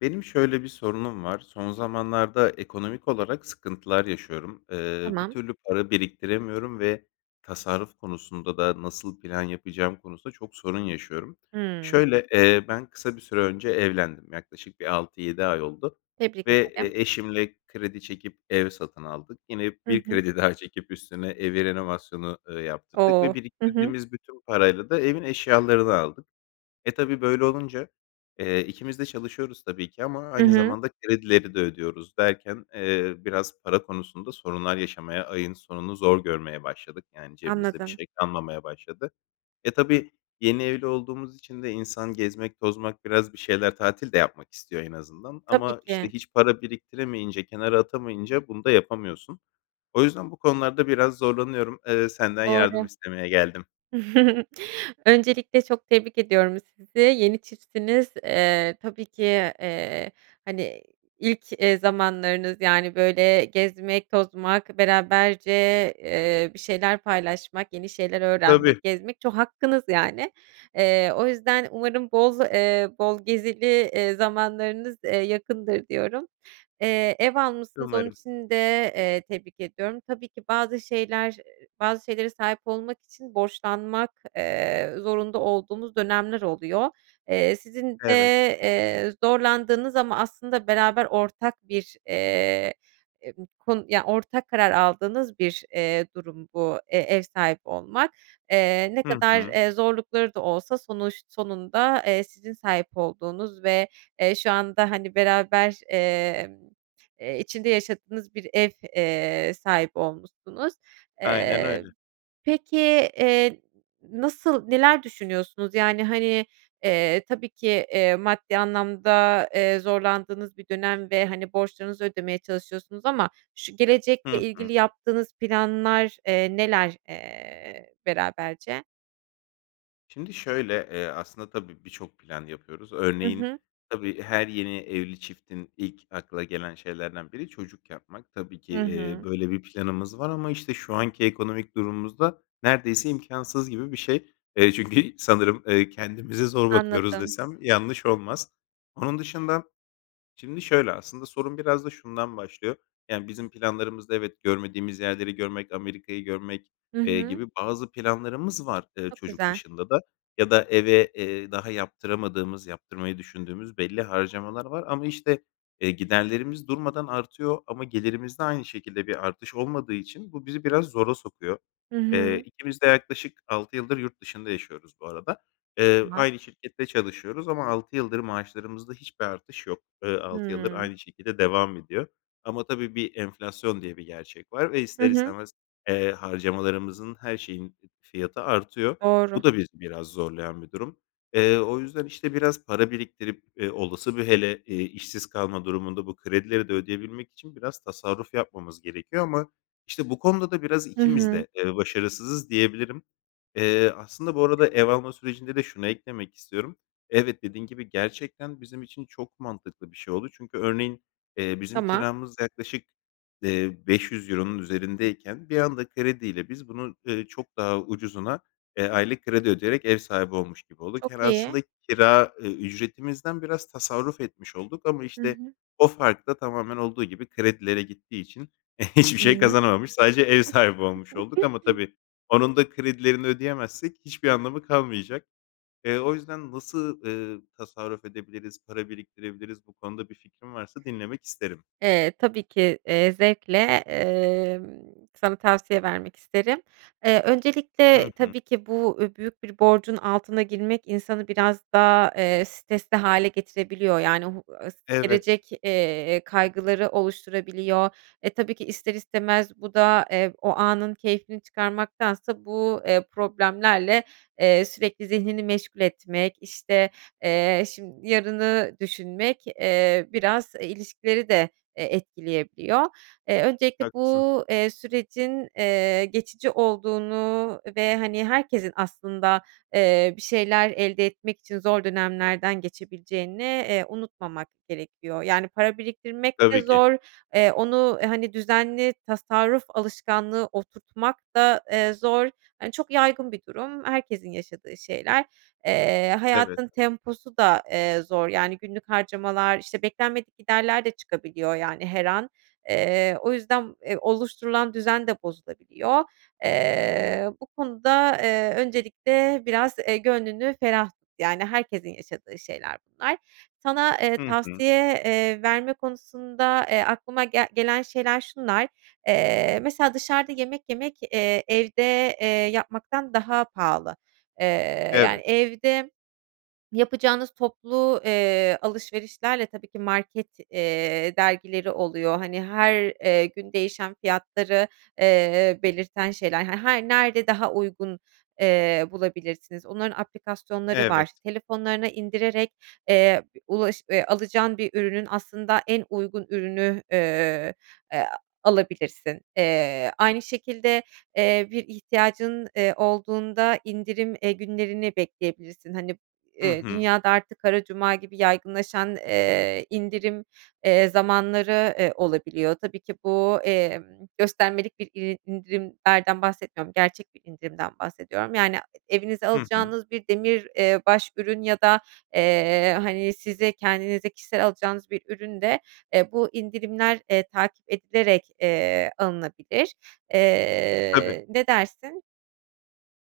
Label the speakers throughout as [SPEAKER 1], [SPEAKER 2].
[SPEAKER 1] Benim şöyle bir sorunum var. Son zamanlarda ekonomik olarak sıkıntılar yaşıyorum. Eee, bir
[SPEAKER 2] Tamam.
[SPEAKER 1] türlü para biriktiremiyorum ve tasarruf konusunda da nasıl plan yapacağım konusunda çok sorun yaşıyorum.
[SPEAKER 2] Hıı.
[SPEAKER 1] Şöyle, eee, ben kısa bir süre önce evlendim yaklaşık bir 6-7 ay oldu
[SPEAKER 2] Tebrik
[SPEAKER 1] ve
[SPEAKER 2] ederim.
[SPEAKER 1] e eşimle kredi çekip ev satın aldık. Yine
[SPEAKER 2] Hı
[SPEAKER 1] bir
[SPEAKER 2] hı.
[SPEAKER 1] kredi daha çekip üstüne evi renovasyonu, ııı, yaptırdık
[SPEAKER 2] O!
[SPEAKER 1] ve
[SPEAKER 2] Hı hı.
[SPEAKER 1] biriktirdiğimiz bütün parayla da evin eşyalarını aldık. E tabii, böyle olunca, eee, ikimiz de çalışıyoruz tabii ki ama
[SPEAKER 2] Hı
[SPEAKER 1] aynı
[SPEAKER 2] hı.
[SPEAKER 1] zamanda kredileri de ödüyoruz derken, eee, biraz para konusunda sorunlar yaşamaya ayın sonunu zor görmeye başladık. Yani cebimizde bir
[SPEAKER 2] Anladım.
[SPEAKER 1] şey kalmamaya başladı. E tabii, yeni evli olduğumuz için de insan gezmek tozmak biraz bir şeyler tatil de yapmak istiyor en azından.
[SPEAKER 2] Tabii
[SPEAKER 1] Ama, işte,
[SPEAKER 2] ki.
[SPEAKER 1] hiç para biriktiremeyince kenara atamayınca bunu da yapamıyorsun. O yüzden bu konularda biraz zorlanıyorum. Iıı, senden yardım
[SPEAKER 2] Doğru.
[SPEAKER 1] istemeye geldim.
[SPEAKER 2] Öncelikle çok tebrik ediyorum sizi. Yeni çiftsiniz, eee, tabii ki, eee, hani, iii, ilk, eee, zamanlarınız. Yani, böyle, gezmek, tozmak beraberce, eee, bir şeyler paylaşmak, yeni şeyler
[SPEAKER 1] Tabii.
[SPEAKER 2] öğrenmek, gezmek ço hakkınız yani. Eee, o yüzden umarım boz eee, bol gezili, eee, zamanlarınız, eee, yakındır diyorum. Eee, ev almışsınız onun
[SPEAKER 1] Umarım.
[SPEAKER 2] için de eee, tebrik ediyorum. Tabii ki bazı şeyler, ııı, bazı şeylere sahip olmak için borçlanmak, eee, zorunda olduğumuz dönemler oluyor. Eee, sizin de,
[SPEAKER 1] Evet.
[SPEAKER 2] eee, zorlandığınız ama aslında beraber ortak bir, eee, e bu konu Ya, ortak karar aldığınız bir, eee, durum bu, eee, ev sahibi olmak. Eee, ne
[SPEAKER 1] Hı
[SPEAKER 2] kadar,
[SPEAKER 1] hı.
[SPEAKER 2] eee, zorlukları da olsa sonuç sonunda, eee, sizin sahip olduğunuz ve, eee, şu anda, hani, beraber, emm, eee, içinde yaşadığınız bir ev, eee, sahibi olmuşsunuz.
[SPEAKER 1] Aynen
[SPEAKER 2] Eee,
[SPEAKER 1] öyle.
[SPEAKER 2] peki, eee, nasıl neler düşünüyorsunuz? Yani, hani, eee, tabii ki, eee, maddi anlamda, eee, zorlandığınız bir dönem ve, hani, borçlarınızı ödemeye çalışıyorsunuz ama ş gelecekle
[SPEAKER 1] Hı hı.
[SPEAKER 2] ilgili yaptığınız planlar, eee, neler, eee, beraberce?
[SPEAKER 1] Şimdi şöyle, eee, aslında tabii birçok plan yapıyoruz.
[SPEAKER 2] Hı
[SPEAKER 1] Örneğin,
[SPEAKER 2] hı.
[SPEAKER 1] tabii, her yeni evli çiftin, ilk akla gelen şeylerden biri, çocuk yapmak. Tabii ki,
[SPEAKER 2] Hı
[SPEAKER 1] eee,
[SPEAKER 2] hı.
[SPEAKER 1] böyle bir planımız var ama, işte, şu anki ekonomik durumumuzda, neredeyse imkânsız gibi bir şey. Eee, çünkü sanırım, eee, "Kendimize zor bakıyoruz."
[SPEAKER 2] Anladım.
[SPEAKER 1] desem yanlış olmaz. Onun dışında, şimdi şöyle, aslında sorun biraz da şundan başlıyor. Yani, bizim planlarımızda evet, görmediğimiz yerleri görmek, Amerika'yı görmek,
[SPEAKER 2] Hı
[SPEAKER 1] eee,
[SPEAKER 2] hı.
[SPEAKER 1] gibi bazı planlarımız var, eee,
[SPEAKER 2] Çok
[SPEAKER 1] çocuk
[SPEAKER 2] güzel.
[SPEAKER 1] dışında da. Ya da eve, eee, daha yaptıramadığımız, yaptırmayı düşündüğümüz belli harcamalar var ama işte, eee, giderlerimiz durmadan artıyor ama gelirimizde aynı şekilde bir artış olmadığı için bu bizi biraz zora sokuyor.
[SPEAKER 2] Hı
[SPEAKER 1] Eee,
[SPEAKER 2] hı.
[SPEAKER 1] ikimiz de yaklaşık 6 yıldır yurt dışında yaşıyoruz bu arada. Eee,
[SPEAKER 2] Tamam.
[SPEAKER 1] aynı şirkette çalışıyoruz ama 6 yıldır maaşlarımızda hiçbir artış yok. Eee, 6 yıldır
[SPEAKER 2] Hımm.
[SPEAKER 1] aynı şekilde devam ediyor ama tabii bir enflasyon diye bir gerçek var ve
[SPEAKER 2] Hı
[SPEAKER 1] ister
[SPEAKER 2] hı.
[SPEAKER 1] istemez, eee, harcamalarımızın her şeyin fiyatı artıyor. Bu
[SPEAKER 2] Doğru.
[SPEAKER 1] da bizi biraz zorlayan bir durum. Eee, o yüzden işte biraz para biriktirip, eee, olası, bir hele işsiz kalma durumunda, bu kredileri de ödeyebilmek için biraz tasarruf yapmamız gerekiyor ama işte, bu konuda da biraz
[SPEAKER 2] Hı
[SPEAKER 1] ikimiz
[SPEAKER 2] hı.
[SPEAKER 1] de, eee, başarısızız diyebilirim. Eee, aslında, bu arada ev alma sürecinde de şunu eklemek istiyorum. Evet, dediğin gibi, gerçekten bizim için çok mantıklı bir şey oldu. Çünkü, örneğin, eee, bizim
[SPEAKER 2] Tamam.
[SPEAKER 1] kiramız yaklaşık, eee, €500 üzerindeyken, bir anda krediyle, biz bunu, eee, çok daha ucuzuna, eee, aylık kredi ödeyerek ev sahibi olmuş gibi olduk. Yani,
[SPEAKER 2] Çok iyi.
[SPEAKER 1] aslında kira ücretimizden biraz tasarruf etmiş olduk ama,
[SPEAKER 2] Hı
[SPEAKER 1] işte,
[SPEAKER 2] hı.
[SPEAKER 1] o fark da, tamamen, olduğu gibi kredilere gittiği için, hiçbir şey
[SPEAKER 2] Hıı.
[SPEAKER 1] kazanamamış sadece ev sahibi olmuş olduk ama tabii, onun da kredilerini ödeyemezsek, hiçbir anlamı kalmayacak. Eee, o yüzden nasıl, eee, tasarruf edebiliriz, para biriktirebiliriz, bu konuda bir fikrin varsa dinlemek isterim.
[SPEAKER 2] Eee, tabii ki, eee, zevkle, emm, sana tavsiye vermek isterim. Eee,
[SPEAKER 1] Hı
[SPEAKER 2] öncelikle,
[SPEAKER 1] hı.
[SPEAKER 2] tabii ki, bu, büyük bir borcun altına girmek insanı biraz daha, eee, stresli hâle getirebiliyor. Yani, o h s
[SPEAKER 1] Evet
[SPEAKER 2] gelecek, eee, kaygıları oluşturabiliyor. E, tabii ki ister istemez bu da, eee, o anın keyfini çıkarmaktansa bu, eee, problemlerle, eee, sürekli zihnini meşgul etmek, işte, eee, şim yarını düşünmek, eee, biraz, e, ilişkileri de, e, etkileyebiliyor. Eee, öncelikle
[SPEAKER 1] Haklısın.
[SPEAKER 2] bu, eee, sürecin, eee, geçici olduğunu ve hani, herkesin aslında, eee, bir şeyler elde etmek için zor dönemlerden geçebileceğini, eee, unutmamak gerekiyor. Yani, para biriktirmek de
[SPEAKER 1] Tabii ki.
[SPEAKER 2] zor. Eee, onu hani, düzenli tasarruf alışkanlığı oturtmak da, eee, zor. Hani, çok yaygın bir durum. Herkesin yaşadığı şeyler. Eee,
[SPEAKER 1] Evet.
[SPEAKER 2] hayatın temposu da, eee, zor. Yani, günlük harcamalar, işte, beklenmedik giderler de çıkabiliyor, yani, her an. Eee, o yüzden, eee, oluşturulan düzen de bozulabiliyor. Eee, bu konuda, eee, öncelikle biraz, eee, gönlünü ferah tut, yani, herkesin yaşadığı şeyler bunlar. Sana, eee,
[SPEAKER 1] Hı hı.
[SPEAKER 2] tavsiye, eee, verme konusunda, eee, aklıma gel gelen şeyler şunlar. Eee, mesela dışarıda yemek yemek, eee, evde, eee, yapmaktan daha pahalı. Eee, yani,
[SPEAKER 1] Evet.
[SPEAKER 2] evde yapacağınız toplu, eee, alışverişlerle, tabii ki, market, eee, dergileri oluyor. Hani, her, eee, gün değişen fiyatları, eee, belirten şeyler, her hani, nerede daha uygun, eee, bulabilirsiniz onların aplikasyonları var.
[SPEAKER 1] Evet.
[SPEAKER 2] Telefonlarına indirerek, eee, ulaş eee, alacağın bir ürünün aslında en uygun ürünü, eee, e a alabilirsin. Eee, aynı şekilde, eee, bir ihtiyacın, eee, olduğunda indirim, eee, günlerini bekleyebilirsin. Hani,
[SPEAKER 1] Hı
[SPEAKER 2] eee,
[SPEAKER 1] hı.
[SPEAKER 2] dünyada artık, "Kara Cuma" gibi yaygınlaşan, eee, indirim, eee, zamanları, eee, olabiliyor. Tabii ki bu, emm, göstermelik bir iri indirimlerden bahsetmiyorum. Gerçek bir indirimden bahsediyorum. Yani, e evinize
[SPEAKER 1] Hı hı.
[SPEAKER 2] alacağınız bir demir, eee, baş ürün ya da, eee, hani size, kendinize kişisel alacağınız bir ürün de, eee, bu indirimler, eee, takip edilerek, eee, alınabilir.
[SPEAKER 1] Tabii.
[SPEAKER 2] Eee, ne dersin?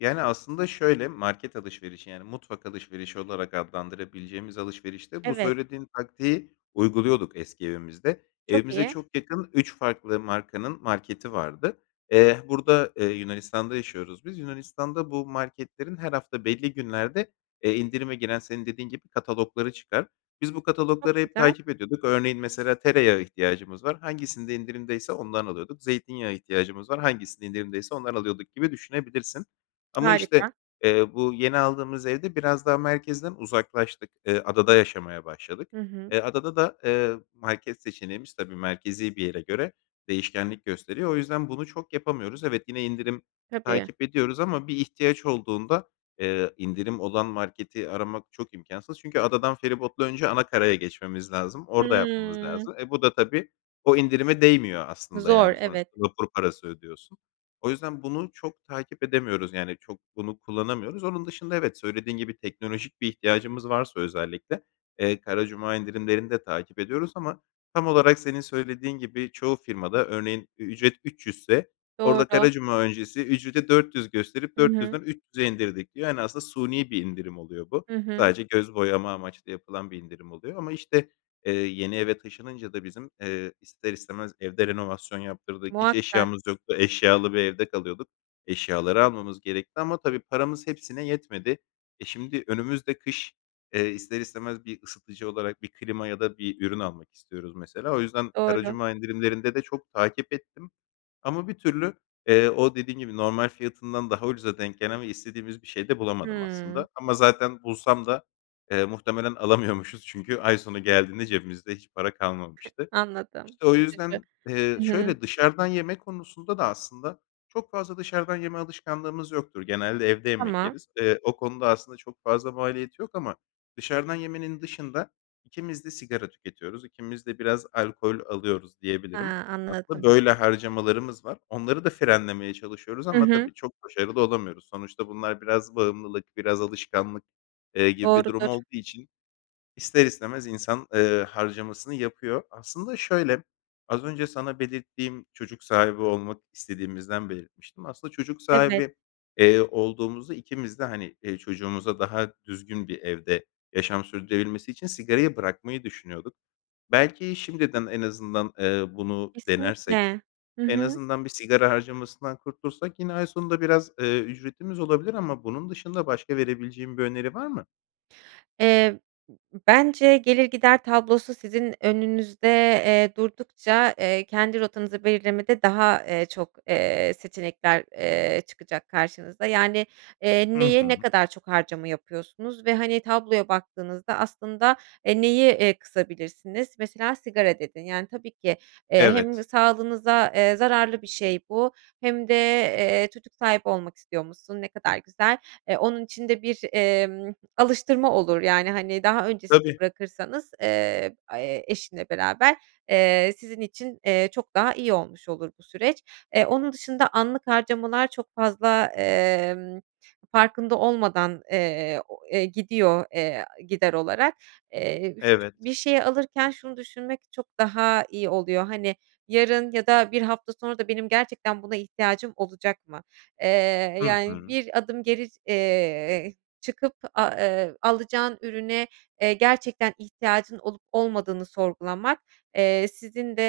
[SPEAKER 1] Yani, aslında şöyle: Market alışverişi, yani mutfak alışverişi olarak adlandırabileceğimiz alışverişte bu
[SPEAKER 2] Evet.
[SPEAKER 1] söylediğin taktiği uyguluyorduk eski evimizde.
[SPEAKER 2] Çok
[SPEAKER 1] Evimize
[SPEAKER 2] iyi.
[SPEAKER 1] çok yakın 3 farklı markanın marketi vardı. Eee, burada, eee, Yunanistan'da yaşıyoruz biz. Yunanistan'da bu marketlerin her hafta belli günlerde, eee, indirime giren, senin dediğin gibi, katalogları çıkar. Biz bu katalogları
[SPEAKER 2] Çok
[SPEAKER 1] hep
[SPEAKER 2] güzel.
[SPEAKER 1] takip ediyorduk. Örneğin, mesela, tereyağı ihtiyacımız var; hangisinde indirimdeyse ondan alıyorduk. Zeytinyağı ihtiyacımız var; hangisinde indirimdeyse ondan alıyorduk gibi düşünebilirsin. Ama,
[SPEAKER 2] Harika.
[SPEAKER 1] işte, eee, bu yeni aldığımız evde biraz daha merkezden uzaklaştık. Eee, adada yaşamaya başladık.
[SPEAKER 2] Hı hı.
[SPEAKER 1] Eee, adada da, eee, market seçeneğimiz, tabii, merkezi bir yere göre değişkenlik gösteriyor. O yüzden bunu çok yapamıyoruz. Evet, yine indirim
[SPEAKER 2] Tabii.
[SPEAKER 1] takip ediyoruz ama bir ihtiyaç olduğunda, eee, indirim olan marketi aramak çok imkânsız. Çünkü adadan feribotla önce ana karaya geçmemiz lazım. Orada yapmamız
[SPEAKER 2] Hıı.
[SPEAKER 1] lazım. E, bu da tabii o indirime değmiyor aslında.
[SPEAKER 2] Zor,
[SPEAKER 1] Yani
[SPEAKER 2] evet.
[SPEAKER 1] sonuçta vapur parası ödüyorsun. O yüzden bunu çok takip edemiyoruz, yani çok bunu kullanamıyoruz. Onun dışında evet, söylediğin gibi, teknolojik bir ihtiyacımız varsa özellikle, eee, Kara Cuma indirimlerini de takip ediyoruz ama tam olarak senin söylediğin gibi çoğu firmada örneğin ücret 300'se orada
[SPEAKER 2] Doğru.
[SPEAKER 1] kara cuma öncesi ücreti 400 gösterip
[SPEAKER 2] Hı
[SPEAKER 1] dört
[SPEAKER 2] hı.
[SPEAKER 1] yüzden üç yüze indirdik diyor. Yani aslında suni bir indirim oluyor bu.
[SPEAKER 2] Hı hı.
[SPEAKER 1] Sadece göz boyama amaçlı yapılan bir indirim oluyor ama, işte, eee, yeni eve taşınınca da bizim, eee, ister istemez evde renovasyon yaptırdık. Hiç
[SPEAKER 2] Muhakkak.
[SPEAKER 1] eşyamız yoktu. Eşyalı bir evde kalıyorduk. Eşyaları almamız gerekti ama tabii paramız hepsine yetmedi. E, şimdi, önümüzde kış, eee, ister istemez bir ısıtıcı olarak bir klima ya da bir ürün almak istiyoruz mesela, o yüzden Kara
[SPEAKER 2] Doğru.
[SPEAKER 1] Cuma indirimlerinde de çok takip ettim. Ama bir türlü, eee, o, dediğin gibi, normal fiyatından daha ucuza denk gelen ve istediğimiz bir şey de bulamadım
[SPEAKER 2] Hımm.
[SPEAKER 1] aslında. Ama zaten bulsam da, eee, muhtemelen alamıyormuşuz. Çünkü ay sonu geldiğinde cebimizde hiç para kalmamıştı.
[SPEAKER 2] Anladım,
[SPEAKER 1] İşte o
[SPEAKER 2] üzücü.
[SPEAKER 1] yüzden Eee,
[SPEAKER 2] Hı hı.
[SPEAKER 1] şöyle dışarıdan yeme konusunda da aslında çok fazla dışarıdan yeme alışkanlığımız yoktur. Genelde evde yemek
[SPEAKER 2] Tamam.
[SPEAKER 1] yeriz. Eee, o konuda aslında çok fazla maliyeti yok ama dışarıdan yemenin dışında ikimiz de sigara tüketiyoruz, ikimiz de biraz alkol alıyoruz diyebilirim.
[SPEAKER 2] Ha,
[SPEAKER 1] Aslında
[SPEAKER 2] anladım.
[SPEAKER 1] böyle harcamalarımız var. Onları da frenlemeye çalışıyoruz
[SPEAKER 2] Hı
[SPEAKER 1] ama
[SPEAKER 2] hı.
[SPEAKER 1] tabii çok başarılı olamıyoruz. Sonuçta bunlar biraz bağımlılık, biraz alışkanlık, eee, gibi bir durum
[SPEAKER 2] Doğrudur.
[SPEAKER 1] olduğu için ister istemez insan, eee, harcamasını yapıyor. Aslında şöyle: Az önce sana belirttiğim çocuk sahibi olmak istediğimizden belirtmiştim. Aslında çocuk
[SPEAKER 2] Evet.
[SPEAKER 1] sahibi, eee, olduğumuzda ikimiz de, hani, eee, çocuğumuza daha düzgün bir evde yaşam sürdürebilmesi için sigarayı bırakmayı düşünüyorduk. Belki şimdiden en azından, eee, bunu
[SPEAKER 2] Kesinlikle,
[SPEAKER 1] denersek,
[SPEAKER 2] hı
[SPEAKER 1] en
[SPEAKER 2] hı.
[SPEAKER 1] azından bir sigara harcamasından kurtulsak yine ay sonunda biraz, eee, ücretimiz olabilir ama bunun dışında başka verebileceğin bir öneri var mı?
[SPEAKER 2] Eee, b b bence gelir gider tablosu sizin önünüzde, eee, durdukça, eee, kendi rotanızı belirlemede daha, eee, çok, eee, seçenekler, eee, çıkacak karşınıza. Yani, eee,
[SPEAKER 1] Hı
[SPEAKER 2] neye ne
[SPEAKER 1] hı.
[SPEAKER 2] kadar çok harcama yapıyorsunuz ve, hani, tabloya baktığınızda aslında, eee, neyi, eee, kısabilirsiniz? Mesela sigara dedin. Yani, tabii ki, eee, hem
[SPEAKER 1] Evet.
[SPEAKER 2] sağlığınıza, eee, zararlı bir şey bu hem de, eee, çocuk sahibi olmak istiyormuşsun, ne kadar güzel. Eee, onun için de bir, emm, alıştırma olur yani, hani, daha öncesinde
[SPEAKER 1] Tabii.
[SPEAKER 2] bırakırsanız, eee, aaa, eşinle beraber, eee, sizin için, eee, çok daha iyi olmuş olur bu süreç. Eee, onun dışında anlık harcamalar çok fazla, emm, farkında olmadan, eee, o, eee, gidiyor, eee, aaa, gider olarak. Eee, bifıç
[SPEAKER 1] Evet.
[SPEAKER 2] bir şeyi alırken şunu düşünmek çok daha iyi oluyor. Hani, yarın ya da 1 hafta sonra da benim gerçekten buna ihtiyacım olacak mı? Eee,
[SPEAKER 1] Hı
[SPEAKER 2] yani
[SPEAKER 1] hı.
[SPEAKER 2] bir adım geri, eee, çıkıp, aaa, eee, alacağın ürüne, eee, gerçekten ihtiyacın olup olmadığını sorgulamak, eee, sizin de,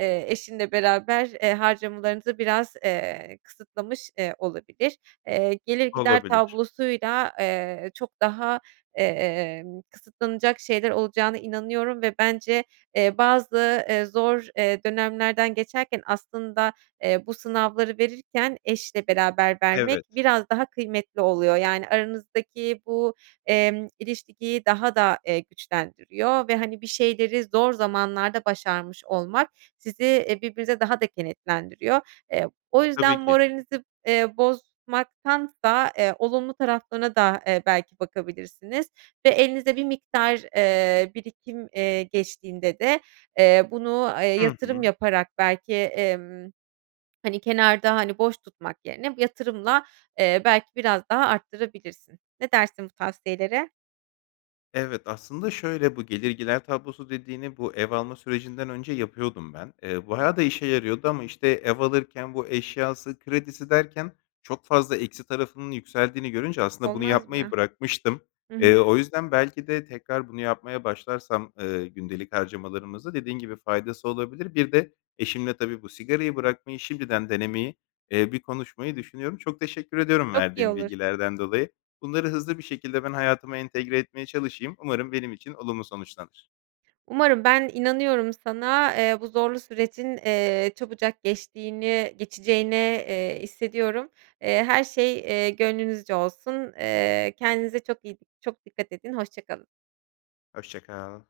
[SPEAKER 2] eee, eşinle beraber, eee, harcamalarınızı biraz, eee, kısıtlamış, eee, olabilir. Eee, gelir gider
[SPEAKER 1] Olabilir.
[SPEAKER 2] tablosuyla, eee, çok daha, emm, kısıtlanacak şeyler olacağına inanıyorum ve bence, eee, bazı, eee, zor, eee, dönemlerden geçerken aslında, eee, bu sınavları verirken eşle beraber vermek
[SPEAKER 1] Evet.
[SPEAKER 2] biraz daha kıymetli oluyor. Yani, aranızdaki bu, emm, ilişkiyi daha da, eee, güçlendiriyor ve, hani, bir şeyleri zor zamanlarda başarmış olmak sizi, eee, birbirinize daha da kenetlendiriyor. Eee, o yüzden
[SPEAKER 1] Tabii ki.
[SPEAKER 2] moralinizi, eee, bozmaktansa, eee, olumlu taraflarına da, eee, belki bakabilirsiniz ve elinize bir miktar, eee, birikim, eee, geçtiğinde de, eee, bunu, eee,
[SPEAKER 1] Hı
[SPEAKER 2] yatırım
[SPEAKER 1] hı.
[SPEAKER 2] yaparak belki, emm, hani, kenarda, hani, boş tutmak yerine yatırımla, eee, belki biraz daha arttırabilirsin. Ne dersin bu tavsiyelere?
[SPEAKER 1] Evet, aslında şöyle: Bu gelir gider tablosu dediğini bu ev alma sürecinden önce yapıyordum ben. Eee, bayağı da işe yarıyordu ama, işte, ev alırken bu eşyası kredisi derken çok fazla eksi tarafının yükseldiğini görünce aslında bunu
[SPEAKER 2] Olmaz
[SPEAKER 1] yapmayı
[SPEAKER 2] mı?
[SPEAKER 1] bırakmıştım.
[SPEAKER 2] Hı hı.
[SPEAKER 1] Eee, o yüzden belki de tekrar bunu yapmaya başlarsam, ııı, gündelik harcamalarımızda dediğin gibi faydası olabilir. Bir de eşimle tabii bu sigarayı bırakmayı şimdiden denemeyi, eee, bir konuşmayı düşünüyorum. Çok teşekkür ediyorum
[SPEAKER 2] Çok iyi
[SPEAKER 1] verdiğin
[SPEAKER 2] olur.
[SPEAKER 1] bilgilerden dolayı. Bunları hızlı bir şekilde ben hayatıma entegre etmeye çalışayım. Umarım benim için olumlu sonuçlanır.
[SPEAKER 2] Umarım ben inanıyorum sana, eee, bu zorlu sürecin, eee, çabucak geçtiğini geçeceğini, eee, hissediyorum. Eee, her şey, eee, gönlünüzce olsun. Eee, kendinize çok iyi çok dikkat edin hoşça kalın.
[SPEAKER 1] Hoşça kal.